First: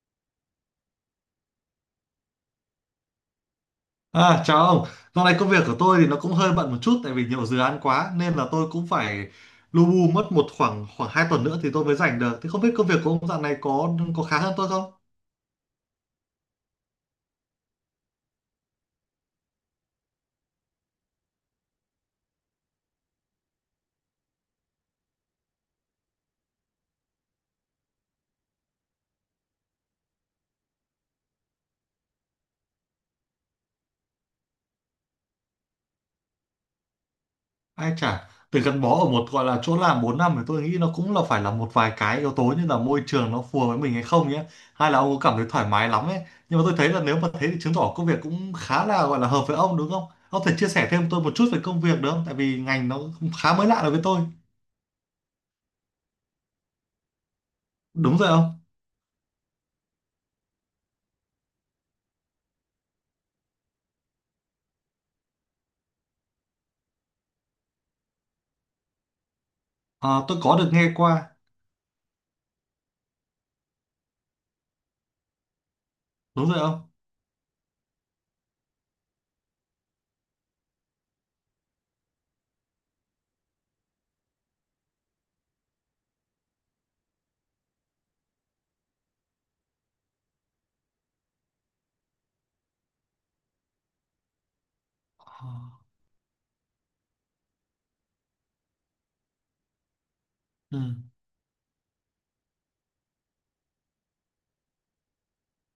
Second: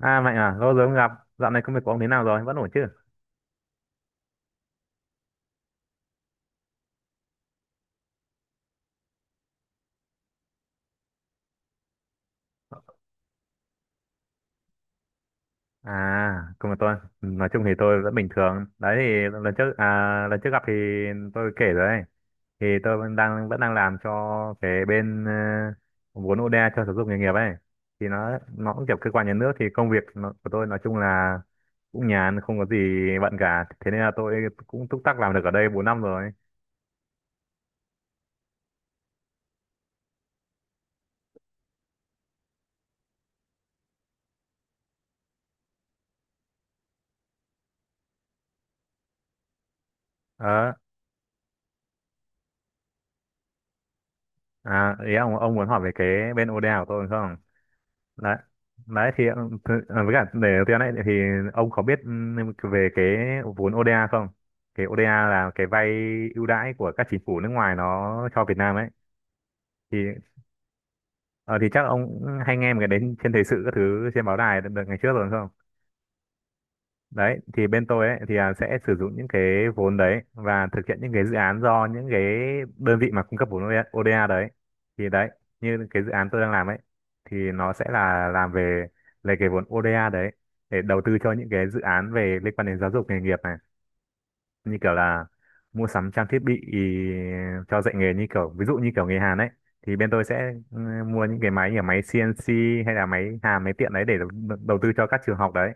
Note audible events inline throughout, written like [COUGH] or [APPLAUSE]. À Mạnh à, lâu rồi không gặp. Dạo này công việc của ông thế nào rồi? Vẫn ổn chứ? À, chào ông. Dạo này công việc của tôi thì nó cũng hơi bận một chút tại vì nhiều dự án quá nên là tôi cũng phải lu bu mất một khoảng khoảng 2 tuần nữa thì tôi mới rảnh được. Thì không biết công việc của ông dạo này có khá hơn tôi không? À, công việc tôi, nói chung thì tôi vẫn bình thường. Đấy thì lần trước gặp thì tôi kể rồi ấy. Thì tôi vẫn đang làm cho cái bên vốn ODA cho giáo dục nghề nghiệp ấy. Thì nó cũng kiểu cơ quan nhà nước, thì công việc nó, của tôi nói chung là cũng nhàn, không có gì bận cả. Thế nên là tôi cũng túc tắc làm được ở đây 4 năm rồi. Ai chả từ gắn bó ở một gọi là chỗ làm 4 năm thì tôi nghĩ nó cũng là phải là một vài cái yếu tố như là môi trường nó phù hợp với mình hay không nhé. Hay là ông có cảm thấy thoải mái lắm ấy. Nhưng mà tôi thấy là nếu mà thế thì chứng tỏ công việc cũng khá là gọi là hợp với ông đúng không? Ông có thể chia Ờ, sẻ thêm tôi một chút về công việc được không? Tại vì ngành nó khá mới lạ đối với tôi. à, ý ông muốn hỏi về cái bên ODA của tôi đúng không? Đúng Đấy rồi. đấy thì với cả để tiền này thì ông có biết về cái vốn ODA không? Cái ODA là cái vay ưu đãi của các chính phủ nước ngoài nó cho Việt Nam ấy. Thì Ờ, tôi có được nghe qua, ờ, thì chắc ông cũng hay nghe một cái đến trên thời sự các thứ trên báo đài đợt đợt ngày trước rồi đúng không? đúng rồi không? Đấy thì bên tôi ấy thì sẽ sử dụng những cái vốn đấy và thực hiện những cái dự án do những cái đơn vị mà cung cấp vốn ODA đấy. Thì đấy, như cái dự án tôi đang làm ấy, thì nó sẽ là làm về lấy cái vốn ODA đấy để đầu tư cho những cái dự án về liên quan đến giáo dục nghề nghiệp này. Như kiểu là Ờ. mua sắm trang thiết bị ý, cho dạy nghề, như kiểu ví dụ như kiểu nghề hàn ấy, thì bên tôi sẽ Ừ. mua những cái máy như là máy CNC hay là máy hàn, máy tiện đấy, để đầu đầu tư cho các trường học đấy.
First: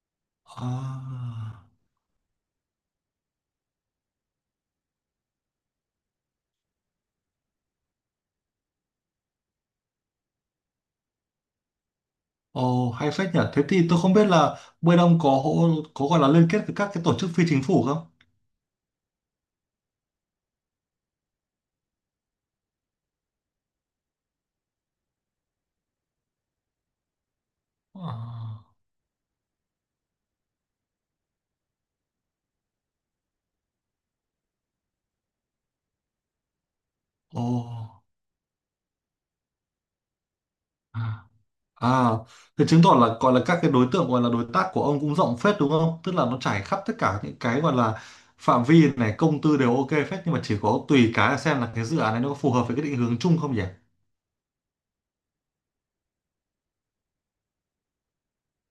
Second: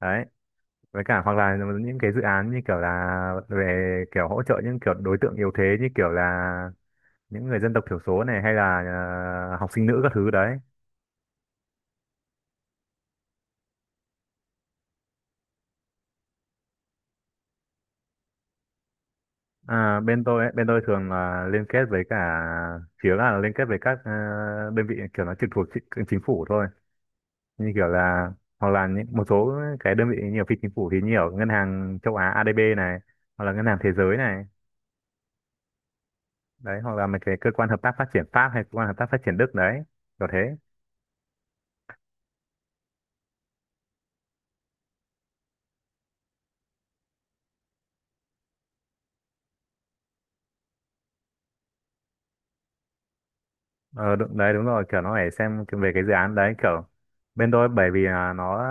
đấy với cả hoặc là À. những cái dự án như kiểu là về kiểu hỗ trợ những kiểu đối tượng yếu thế, như kiểu là những người dân tộc thiểu số này, hay là học sinh nữ các thứ đấy. Ồ, hay phết nhỉ. Thế thì tôi không biết là bên ông có có gọi là liên kết với các cái tổ chức phi chính phủ không? À, bên tôi ấy, bên tôi thường là liên kết với cả phía, là liên kết với các đơn vị kiểu nó trực thuộc chính phủ thôi. Như kiểu là Ờ. hoặc là những một số cái đơn vị nhiều phi chính phủ thì nhiều ngân hàng châu Á ADB này, hoặc là ngân hàng thế giới này đấy, hoặc là mấy cái Ồ. cơ quan hợp tác phát triển Pháp hay cơ quan hợp tác phát triển Đức đấy, kiểu thế. À. À, thế chứng tỏ là gọi là các cái đối tượng gọi là đối tác của ông cũng rộng phết đúng không? Tức là nó trải khắp tất cả những cái gọi là phạm vi này, công tư đều ok phết nhưng mà chỉ có tùy cái là xem là cái dự án này nó có phù hợp với cái định hướng chung không nhỉ? Ờ, đúng, đấy đúng rồi, kiểu nó phải xem về cái dự án đấy. Kiểu bên tôi bởi vì là nó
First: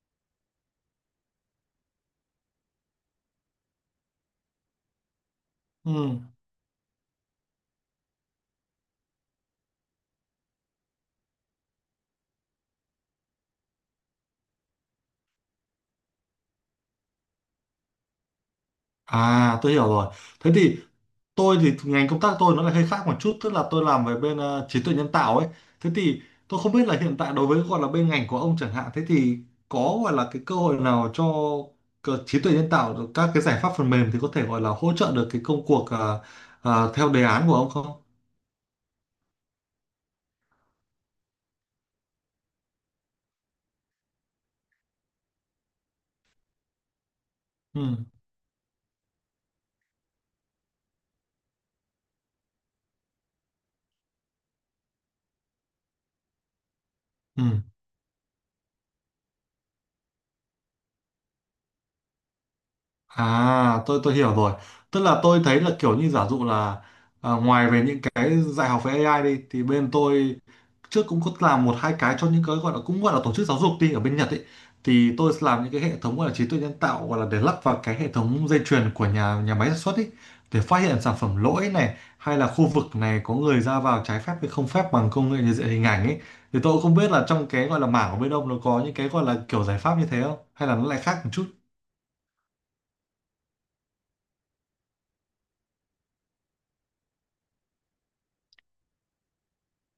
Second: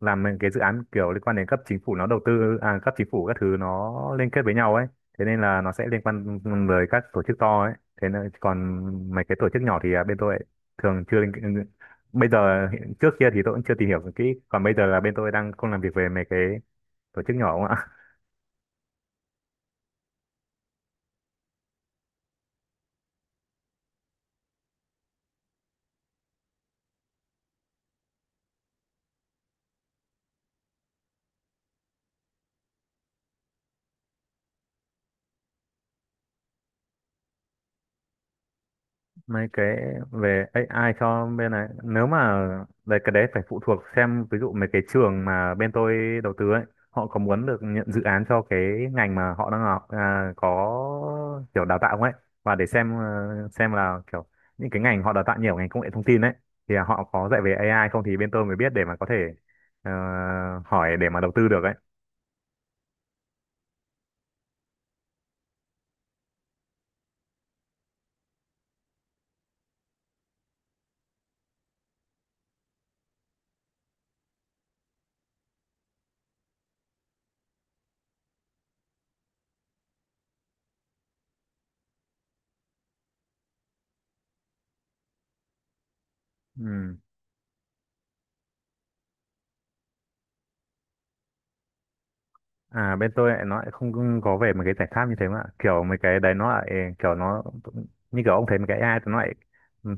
làm những cái dự án kiểu liên quan đến cấp chính phủ, nó đầu tư cấp chính phủ các thứ, nó liên kết với nhau ấy. Thế nên là nó sẽ liên Ừ. quan với các tổ chức to ấy. Thế nên còn mấy cái tổ chức nhỏ thì bên tôi thường chưa liên- bây giờ hiện- trước kia thì tôi cũng chưa tìm hiểu kỹ, còn bây giờ là bên tôi đang không làm việc về mấy cái tổ chức nhỏ. À, tôi hiểu rồi. Thế thì tôi thì ngành công tác tôi nó lại hơi khác một chút, tức là tôi làm về bên trí tuệ nhân tạo ấy. Thế thì tôi không biết là hiện tại đối với gọi là bên ngành của ông chẳng hạn, thế thì có gọi là cái cơ hội nào cho trí tuệ nhân tạo được các cái giải pháp phần mềm thì có thể gọi là hỗ trợ được cái công cuộc theo đề án của ông không? Mấy cái về AI cho bên này, nếu mà đấy, cái đấy phải phụ thuộc xem ví dụ mấy cái trường mà bên tôi đầu tư ấy, họ có muốn được nhận dự Ừ. án cho cái ngành mà họ đang học có kiểu đào tạo không ấy. Và để xem xem là kiểu những cái ngành họ đào tạo nhiều ở ngành công nghệ thông tin ấy, thì họ có dạy Ừ. về AI không, thì bên tôi mới biết để mà có thể ờ, hỏi để mà đầu tư được ấy. À, tôi hiểu rồi. Tức là tôi thấy là kiểu như giả dụ là à, ngoài về những cái dạy học về AI đi thì bên tôi trước cũng có làm một hai cái cho những cái gọi là cũng gọi là tổ chức giáo dục đi ở bên Nhật ấy thì tôi làm những cái hệ thống gọi là trí tuệ nhân tạo gọi là để lắp vào cái hệ thống dây chuyền của nhà nhà máy sản xuất ấy để phát hiện sản phẩm lỗi này hay là khu vực này có người ra vào trái phép hay không phép bằng công nghệ nhận diện hình ảnh ấy thì tôi cũng không Ừ. biết là trong cái gọi là mảng của bên ông nó có những cái gọi là kiểu giải pháp như thế không hay là nó lại khác một chút. À, bên tôi lại nó lại không có về mấy cái giải pháp như thế, mà kiểu mấy cái đấy nó lại kiểu nó như kiểu ông thấy mấy cái AI thì nó lại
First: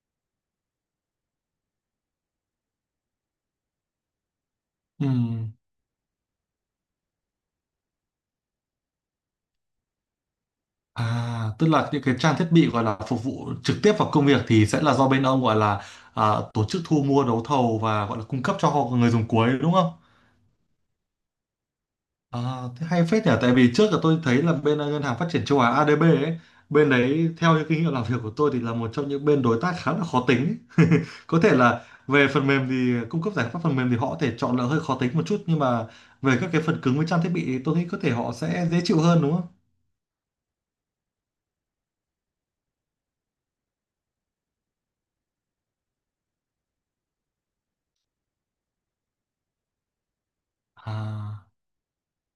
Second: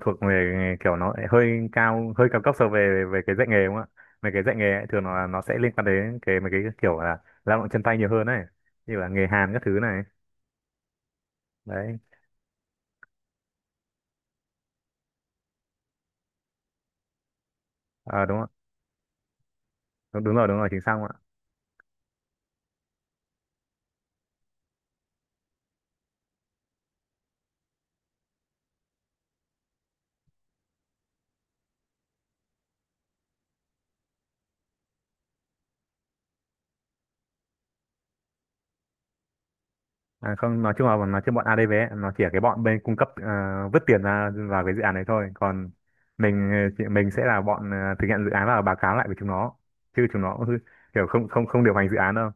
thuộc về kiểu nó lại hơi cao cấp so về về cái dạy nghề đúng không ạ. Mấy cái dạy nghề ấy, thường Ừ. nó sẽ liên quan đến cái mấy cái kiểu là lao động chân tay nhiều hơn này, như là nghề hàn các thứ này À, tức là đấy. những cái trang thiết bị gọi là phục vụ trực tiếp vào công việc thì sẽ là do bên ông gọi là à, tổ chức thu mua đấu thầu và gọi Ờ, là đúng cung không cấp cho họ người dùng cuối đúng không? ạ, đúng, đúng rồi, đúng rồi, chính xác. À, thế hay phết nhỉ, tại vì trước là tôi thấy là bên Ngân hàng Phát triển Châu Á ADB ấy, bên đấy theo những kinh nghiệm làm việc của tôi thì là một trong những bên đối tác khá là khó tính ấy. Có thể là về phần mềm thì cung cấp giải pháp phần mềm thì họ có thể chọn là hơi khó tính một chút nhưng mà về các cái phần cứng với trang thiết bị thì tôi nghĩ có thể họ sẽ dễ chịu hơn đúng không? À, không, nói chung bọn ADV ấy, nó chỉ là cái bọn bên cung cấp, vứt tiền ra vào cái dự án đấy thôi. Còn mình mình sẽ là bọn thực hiện dự án và báo cáo lại với chúng nó, chứ chúng nó cũng kiểu không không À. không điều hành dự án đâu.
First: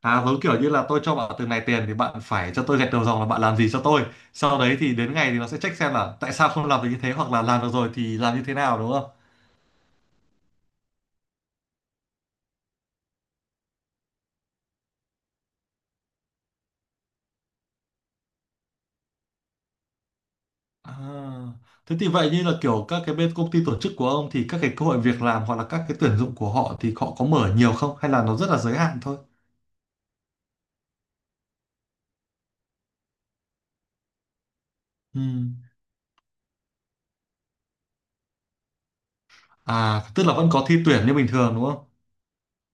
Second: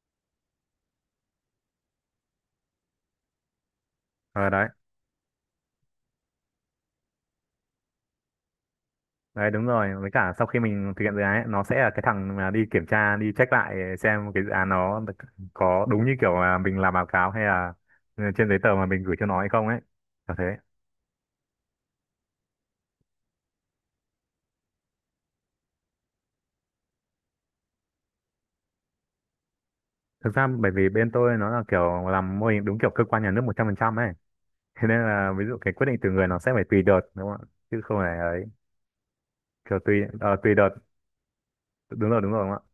À, giống kiểu như là tôi cho bạn từng này tiền thì bạn phải cho tôi gạch đầu dòng là bạn làm gì cho tôi. ờ Sau đấy đấy thì đến ngày thì nó sẽ check xem là tại sao không làm được như thế hoặc là làm được rồi thì làm như thế nào đúng không? đấy đúng rồi, với cả sau khi mình thực hiện dự án ấy, nó sẽ là cái thằng mà đi kiểm tra, đi check lại xem cái dự án nó có đúng như kiểu là mình làm báo cáo hay là trên giấy tờ mà mình gửi cho nó hay không ấy. Là thế. À, thế thì vậy như là kiểu các cái bên công ty tổ chức của ông thì các cái cơ hội việc làm hoặc là các cái tuyển dụng của họ thì họ có mở nhiều không hay là nó rất là giới hạn thôi? Thực ra bởi vì bên tôi nó là kiểu làm mô hình đúng kiểu cơ quan nhà nước 100% ấy. Thế nên Ừ. là ví dụ cái quyết định từ người, nó sẽ phải tùy đợt đúng không ạ, chứ không phải ấy. Kiểu tùy À, tức là ờ, vẫn tùy có đợt, thi tuyển như bình thường đúng không? đúng rồi, đúng rồi đúng không ạ.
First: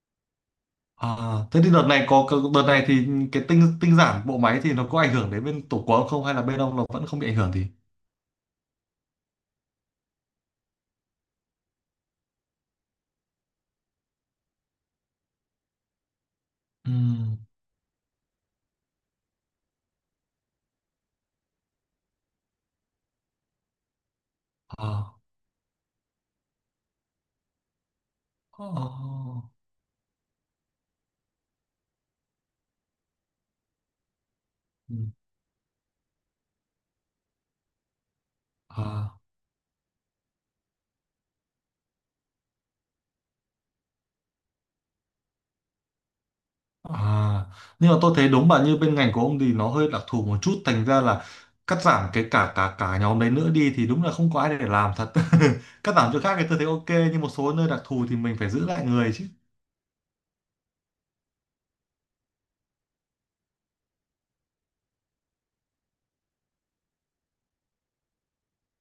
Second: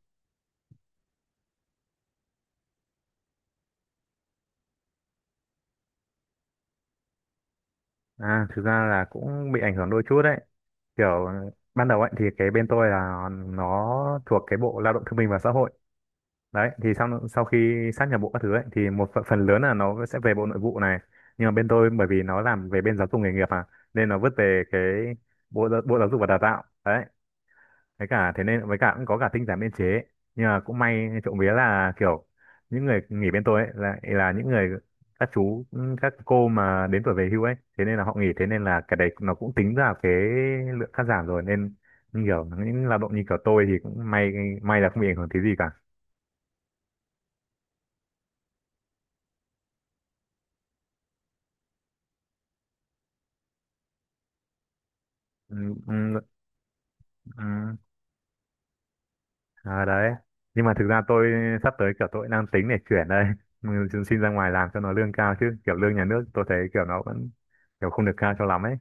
À, thế thì đợt này đợt này thì cái tinh tinh giản bộ máy thì nó có ảnh hưởng đến bên tổ của ông không hay là bên ông nó vẫn không bị ảnh hưởng gì? À, thực ra là cũng bị ảnh hưởng đôi chút đấy. Kiểu ban đầu ấy thì cái bên tôi là nó thuộc cái bộ lao động thương binh và xã hội. Đấy thì sau sau khi sát nhập bộ các thứ ấy thì một phần, phần lớn là nó sẽ về bộ nội vụ này. Nhưng mà bên tôi bởi vì nó làm về bên giáo dục nghề nghiệp à, nên nó vứt về cái Ừ. bộ giáo dục và đào tạo đấy. Thế nên Ồ. với cả cũng có cả tinh giản biên chế. Nhưng mà cũng may trộm vía là kiểu những người nghỉ bên tôi ấy là những người, Ừ. các chú các cô mà đến tuổi về hưu ấy, thế nên là họ nghỉ, thế nên là cái đấy À, nó cũng tính ra cái lượng cắt giảm rồi, nên như kiểu những lao động như kiểu tôi thì cũng may là không bị ảnh hưởng tí gì cả. à. Nhưng mà tôi thấy đúng bạn như bên ngành của ông thì nó hơi đặc thù một chút, thành ra là cắt giảm cái cả cả cả nhóm đấy nữa đi thì đúng là không có ai để làm thật. Ừ, [LAUGHS] Cắt giảm ừ, chỗ khác thì tôi thấy ok, nhưng một số nơi ừ. đặc thù thì mình phải giữ lại người chứ. À, đấy, nhưng mà thực ra tôi sắp tới, kiểu tôi đang tính để chuyển đây. [LAUGHS] Ừ, xin ra ngoài làm cho nó lương cao, chứ kiểu lương nhà nước tôi thấy kiểu nó vẫn kiểu không được cao cho lắm ấy.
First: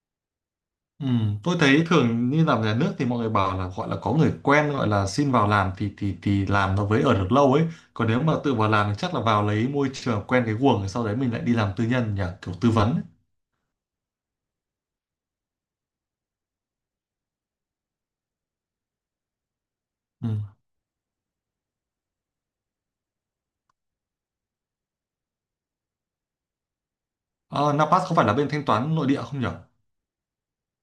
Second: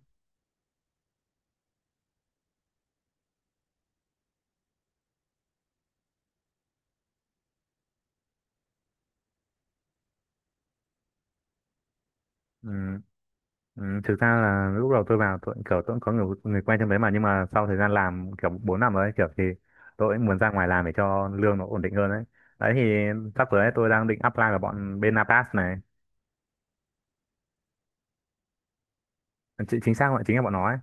Ừ, tôi thấy thường như làm nhà nước thì mọi người bảo là gọi là có người quen gọi là xin vào làm thì làm nó với ở được lâu ấy, còn nếu mà tự vào làm thì chắc là vào lấy môi trường quen cái guồng rồi sau đấy mình lại đi làm tư nhân nhỉ, kiểu Ừ. tư vấn ấy. Ừ, thực ra là lúc đầu tôi vào, tôi cũng kiểu tôi cũng có người người quen trong đấy mà, nhưng mà sau thời gian làm kiểu 4 năm rồi, kiểu thì tôi cũng Ừ. muốn ra ngoài làm để cho lương nó ổn định hơn đấy. Đấy thì sắp tới ấy, tôi đang định apply vào bọn bên Napas này. À, Napas không phải là bên thanh toán nội địa không nhỉ? Chính xác, gọi chính là bọn nó ấy.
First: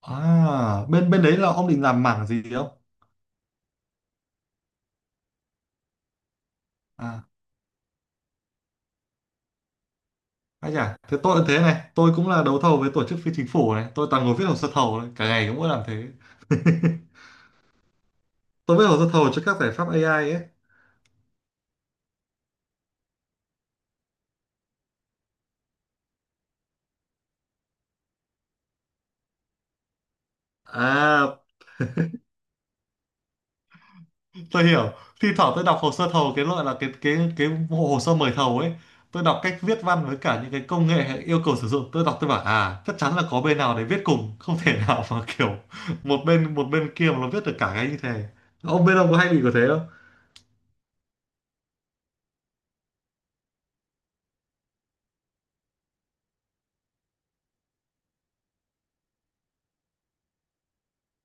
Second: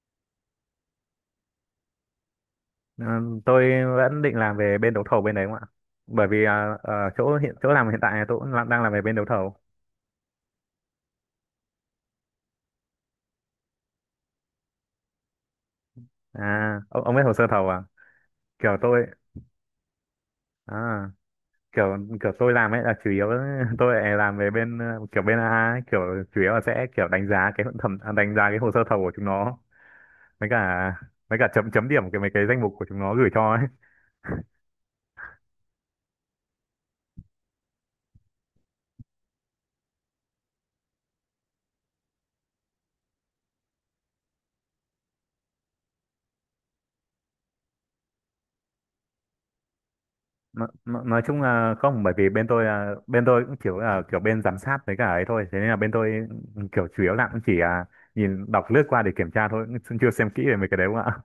À, bên bên đấy là ông định làm mảng gì không? Ờ, tôi vẫn định làm về bên đấu thầu bên đấy không ạ, bởi vì ở À, chỗ làm hiện tại tôi cũng đang làm về bên đấu thầu. anh à, thế tôi cũng thế này, tôi cũng là đấu thầu với tổ chức phi chính phủ này, tôi toàn ngồi viết hồ sơ thầu này, cả ngày cũng mỗi làm thế. À, ông [LAUGHS] biết hồ sơ thầu à? Tôi kiểu viết hồ tôi sơ thầu cho các giải pháp AI ấy. à kiểu kiểu tôi làm ấy là chủ yếu. [LAUGHS] Tôi lại làm về bên kiểu bên AA ấy, kiểu chủ yếu là sẽ kiểu đánh giá cái hồ sơ thầu của chúng nó, với cả với À, cả chấm chấm điểm cái mấy cái danh mục của chúng nó gửi cho ấy. tôi hiểu. Thi thoảng tôi đọc hồ sơ thầu cái loại là cái bộ hồ sơ mời thầu ấy. Tôi đọc cách viết văn với cả những cái công nghệ hay yêu cầu sử dụng, tôi đọc tôi bảo à, chắc chắn là có bên nào để viết cùng, không thể [LAUGHS] nào mà kiểu một bên kia mà nó viết được cả cái như thế. Ông bên ông có hay bị có thế? Nói chung là không, bởi vì bên tôi cũng kiểu là kiểu bên giám sát với cả ấy thôi, thế nên là bên tôi kiểu chủ yếu là cũng chỉ nhìn đọc lướt qua để kiểm tra thôi, cũng chưa xem kỹ về mấy cái đấy không ạ.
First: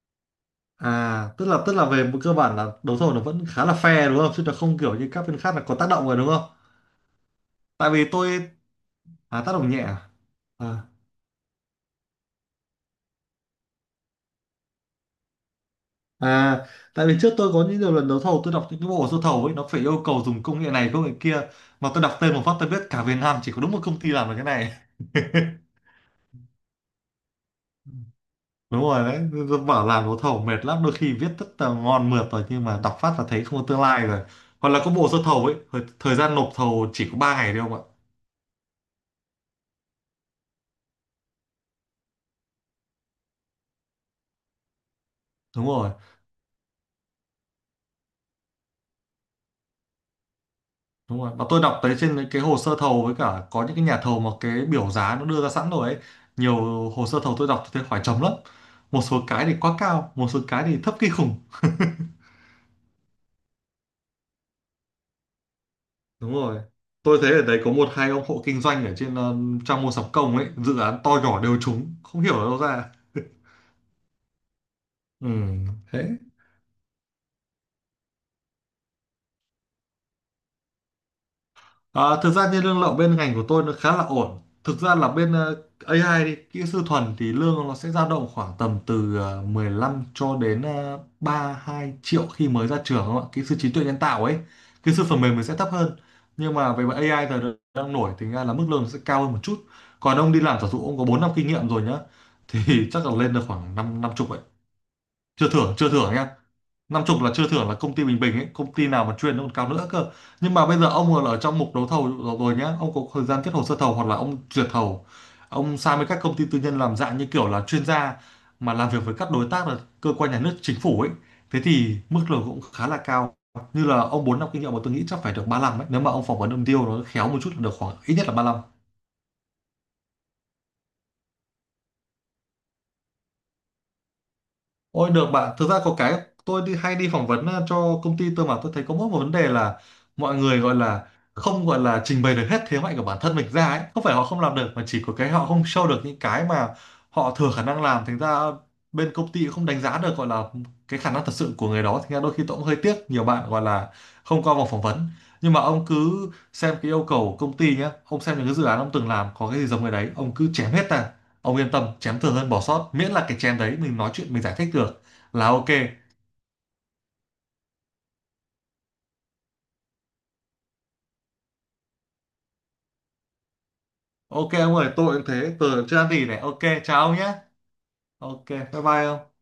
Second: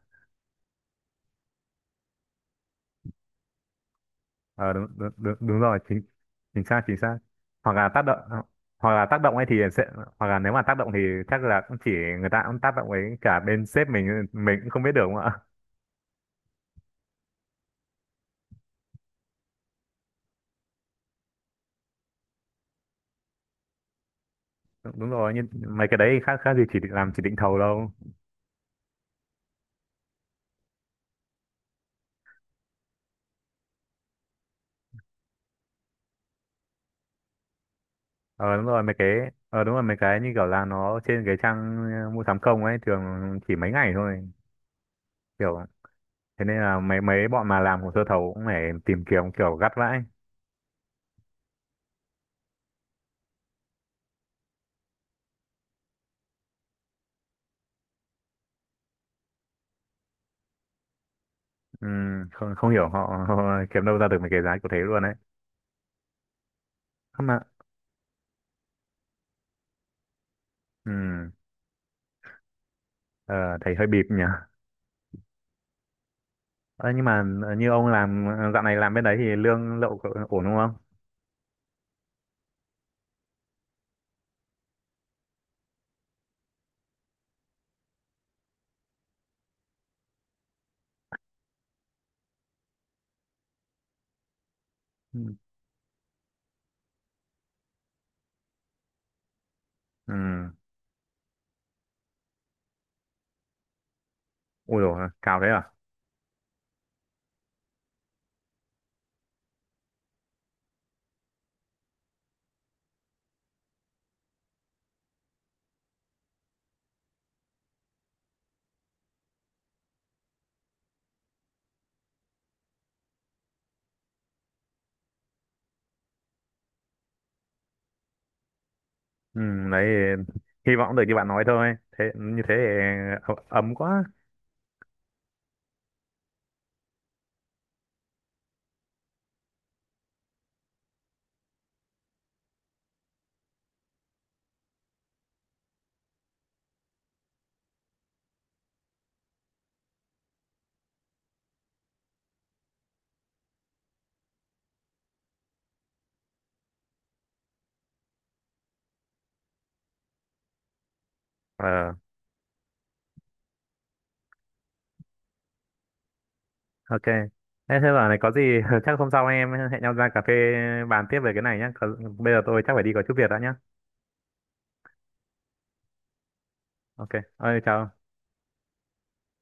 À, tức là về một cơ bản là đấu thầu nó vẫn khá là fair đúng không? Chứ nó Ờ không Đúng, kiểu như đúng, các đúng, bên khác đúng là có rồi, tác chính động rồi đúng không? chính xác chính xác. Hoặc là Tại tác vì động. tôi. Hoặc là tác động À ấy tác thì động nhẹ sẽ à? hoặc là nếu mà À, tác động thì chắc là cũng chỉ, người ta cũng tác động ấy, cả bên sếp mình cũng không biết được đúng không ạ. à tại vì trước tôi có những nhiều lần đấu thầu tôi đọc những cái bộ sơ thầu ấy nó phải yêu cầu dùng công nghệ này công nghệ kia mà tôi đọc tên một phát tôi biết cả Việt Nam chỉ có đúng một công ty làm được cái này. Đúng, đúng rồi, [LAUGHS] nhưng mấy cái đấy khác khác gì làm chỉ định thầu đâu. Đúng rồi đấy, tôi bảo làm đấu thầu mệt lắm, đôi khi viết rất là ngon mượt rồi nhưng mà đọc phát là thấy không có tương lai rồi. Hoặc là có bộ sơ thầu ấy, thời gian nộp thầu chỉ có 3 ngày thôi không ạ? Ờ Đúng rồi, mấy cái đúng rồi, mấy cái như kiểu là nó trên cái trang mua sắm công ấy, thường chỉ mấy ngày thôi kiểu. Đúng rồi. Thế nên là mấy mấy bọn mà làm hồ sơ thầu cũng phải tìm kiếm kiểu gắt vãi. Đúng rồi. Và tôi đọc thấy trên những cái hồ sơ thầu với cả có những cái nhà thầu mà cái biểu giá nó đưa ra sẵn rồi ấy. Nhiều hồ sơ thầu tôi đọc thì thấy hỏi chấm lắm. Một số cái thì quá cao, một số cái thì thấp kinh khủng. Không không hiểu họ, [LAUGHS] họ kiếm đâu ra được mấy cái giá kiểu thế luôn đấy. Đúng rồi. Tôi Không thấy mà. ở đấy có một hai ông hộ kinh doanh ở trên trang mua sắm công ấy, dự Ừ. án to nhỏ đều trúng, không hiểu ở đâu ra. Ờ, thấy hơi bịp nhỉ. Ừ, thế. Ờ, nhưng mà như ông làm dạo này làm bên đấy thì lương lậu cậu ổn đúng không? Ờ, thực ra như lương lậu bên ngành của tôi nó khá là ổn. Thực ra là bên AI đi, kỹ sư thuần thì lương nó sẽ dao động khoảng tầm từ 15 cho đến 32 triệu khi mới ra trường không ạ? Kỹ sư trí tuệ nhân tạo ấy, kỹ sư phần Ừ. mềm mình sẽ thấp hơn. Nhưng mà về mặt AI giờ đang đang nổi thì ra là mức lương nó sẽ cao hơn một chút. Ừ. Còn ông đi làm giả dụ ông có 4 năm kinh nghiệm rồi nhá thì [LAUGHS] chắc là lên được khoảng 5 năm chục ấy. Ui dồi, cao thế Chưa à? thưởng chưa thưởng nhá. Năm chục là chưa thưởng là công ty bình bình ấy, công ty nào mà chuyên nó còn cao nữa cơ. Nhưng mà bây giờ ông còn ở trong mục đấu thầu rồi rồi nhá, ông có thời gian kết hồ sơ thầu hoặc là ông duyệt thầu, ông sang với các công ty tư nhân làm dạng như kiểu là chuyên gia mà làm việc với các đối tác là cơ quan nhà nước chính phủ ấy, thế thì mức lương cũng khá là cao. Như là ông 4 năm kinh nghiệm mà tôi nghĩ chắc phải được 35 ấy, nếu mà ông phỏng vấn ông deal nó khéo một chút là được khoảng ít nhất là 35. Ừ, đấy hy vọng được như bạn nói thôi. Thế như thế thì ấm quá. Ôi được bạn, thực ra có cái tôi đi hay đi phỏng vấn cho công ty tôi mà tôi thấy có mỗi một vấn đề là mọi người gọi là không gọi là trình bày được hết thế mạnh của bản thân mình ra ấy, không phải họ không làm được mà chỉ có cái họ không show được những cái mà họ thừa khả năng làm, thành ra bên công ty cũng không đánh giá được gọi là cái khả năng thật sự của người đó, thành ra đôi khi tôi cũng hơi tiếc nhiều bạn gọi là không qua vòng phỏng vấn. Nhưng mà ông cứ xem cái yêu cầu của công ty nhé, ông xem những cái dự án ông từng làm có cái gì giống người đấy, ông cứ chém hết ra. Ông yên tâm, Ờ, chém thường hơn bỏ sót, miễn là cái chém đấy mình nói chuyện mình giải thích được là ok. ok. Thế thế giờ này có gì, [LAUGHS] chắc hôm sau em hẹn nhau ra cà phê bàn tiếp về cái này nhé. Còn bây giờ tôi chắc phải đi có chút việc đã nhá. Ok ông ơi, tôi cũng thế, tôi chưa ăn gì này. Ok, chào Ok. ông nhé. Ơi chào. Ok, bye bye ông.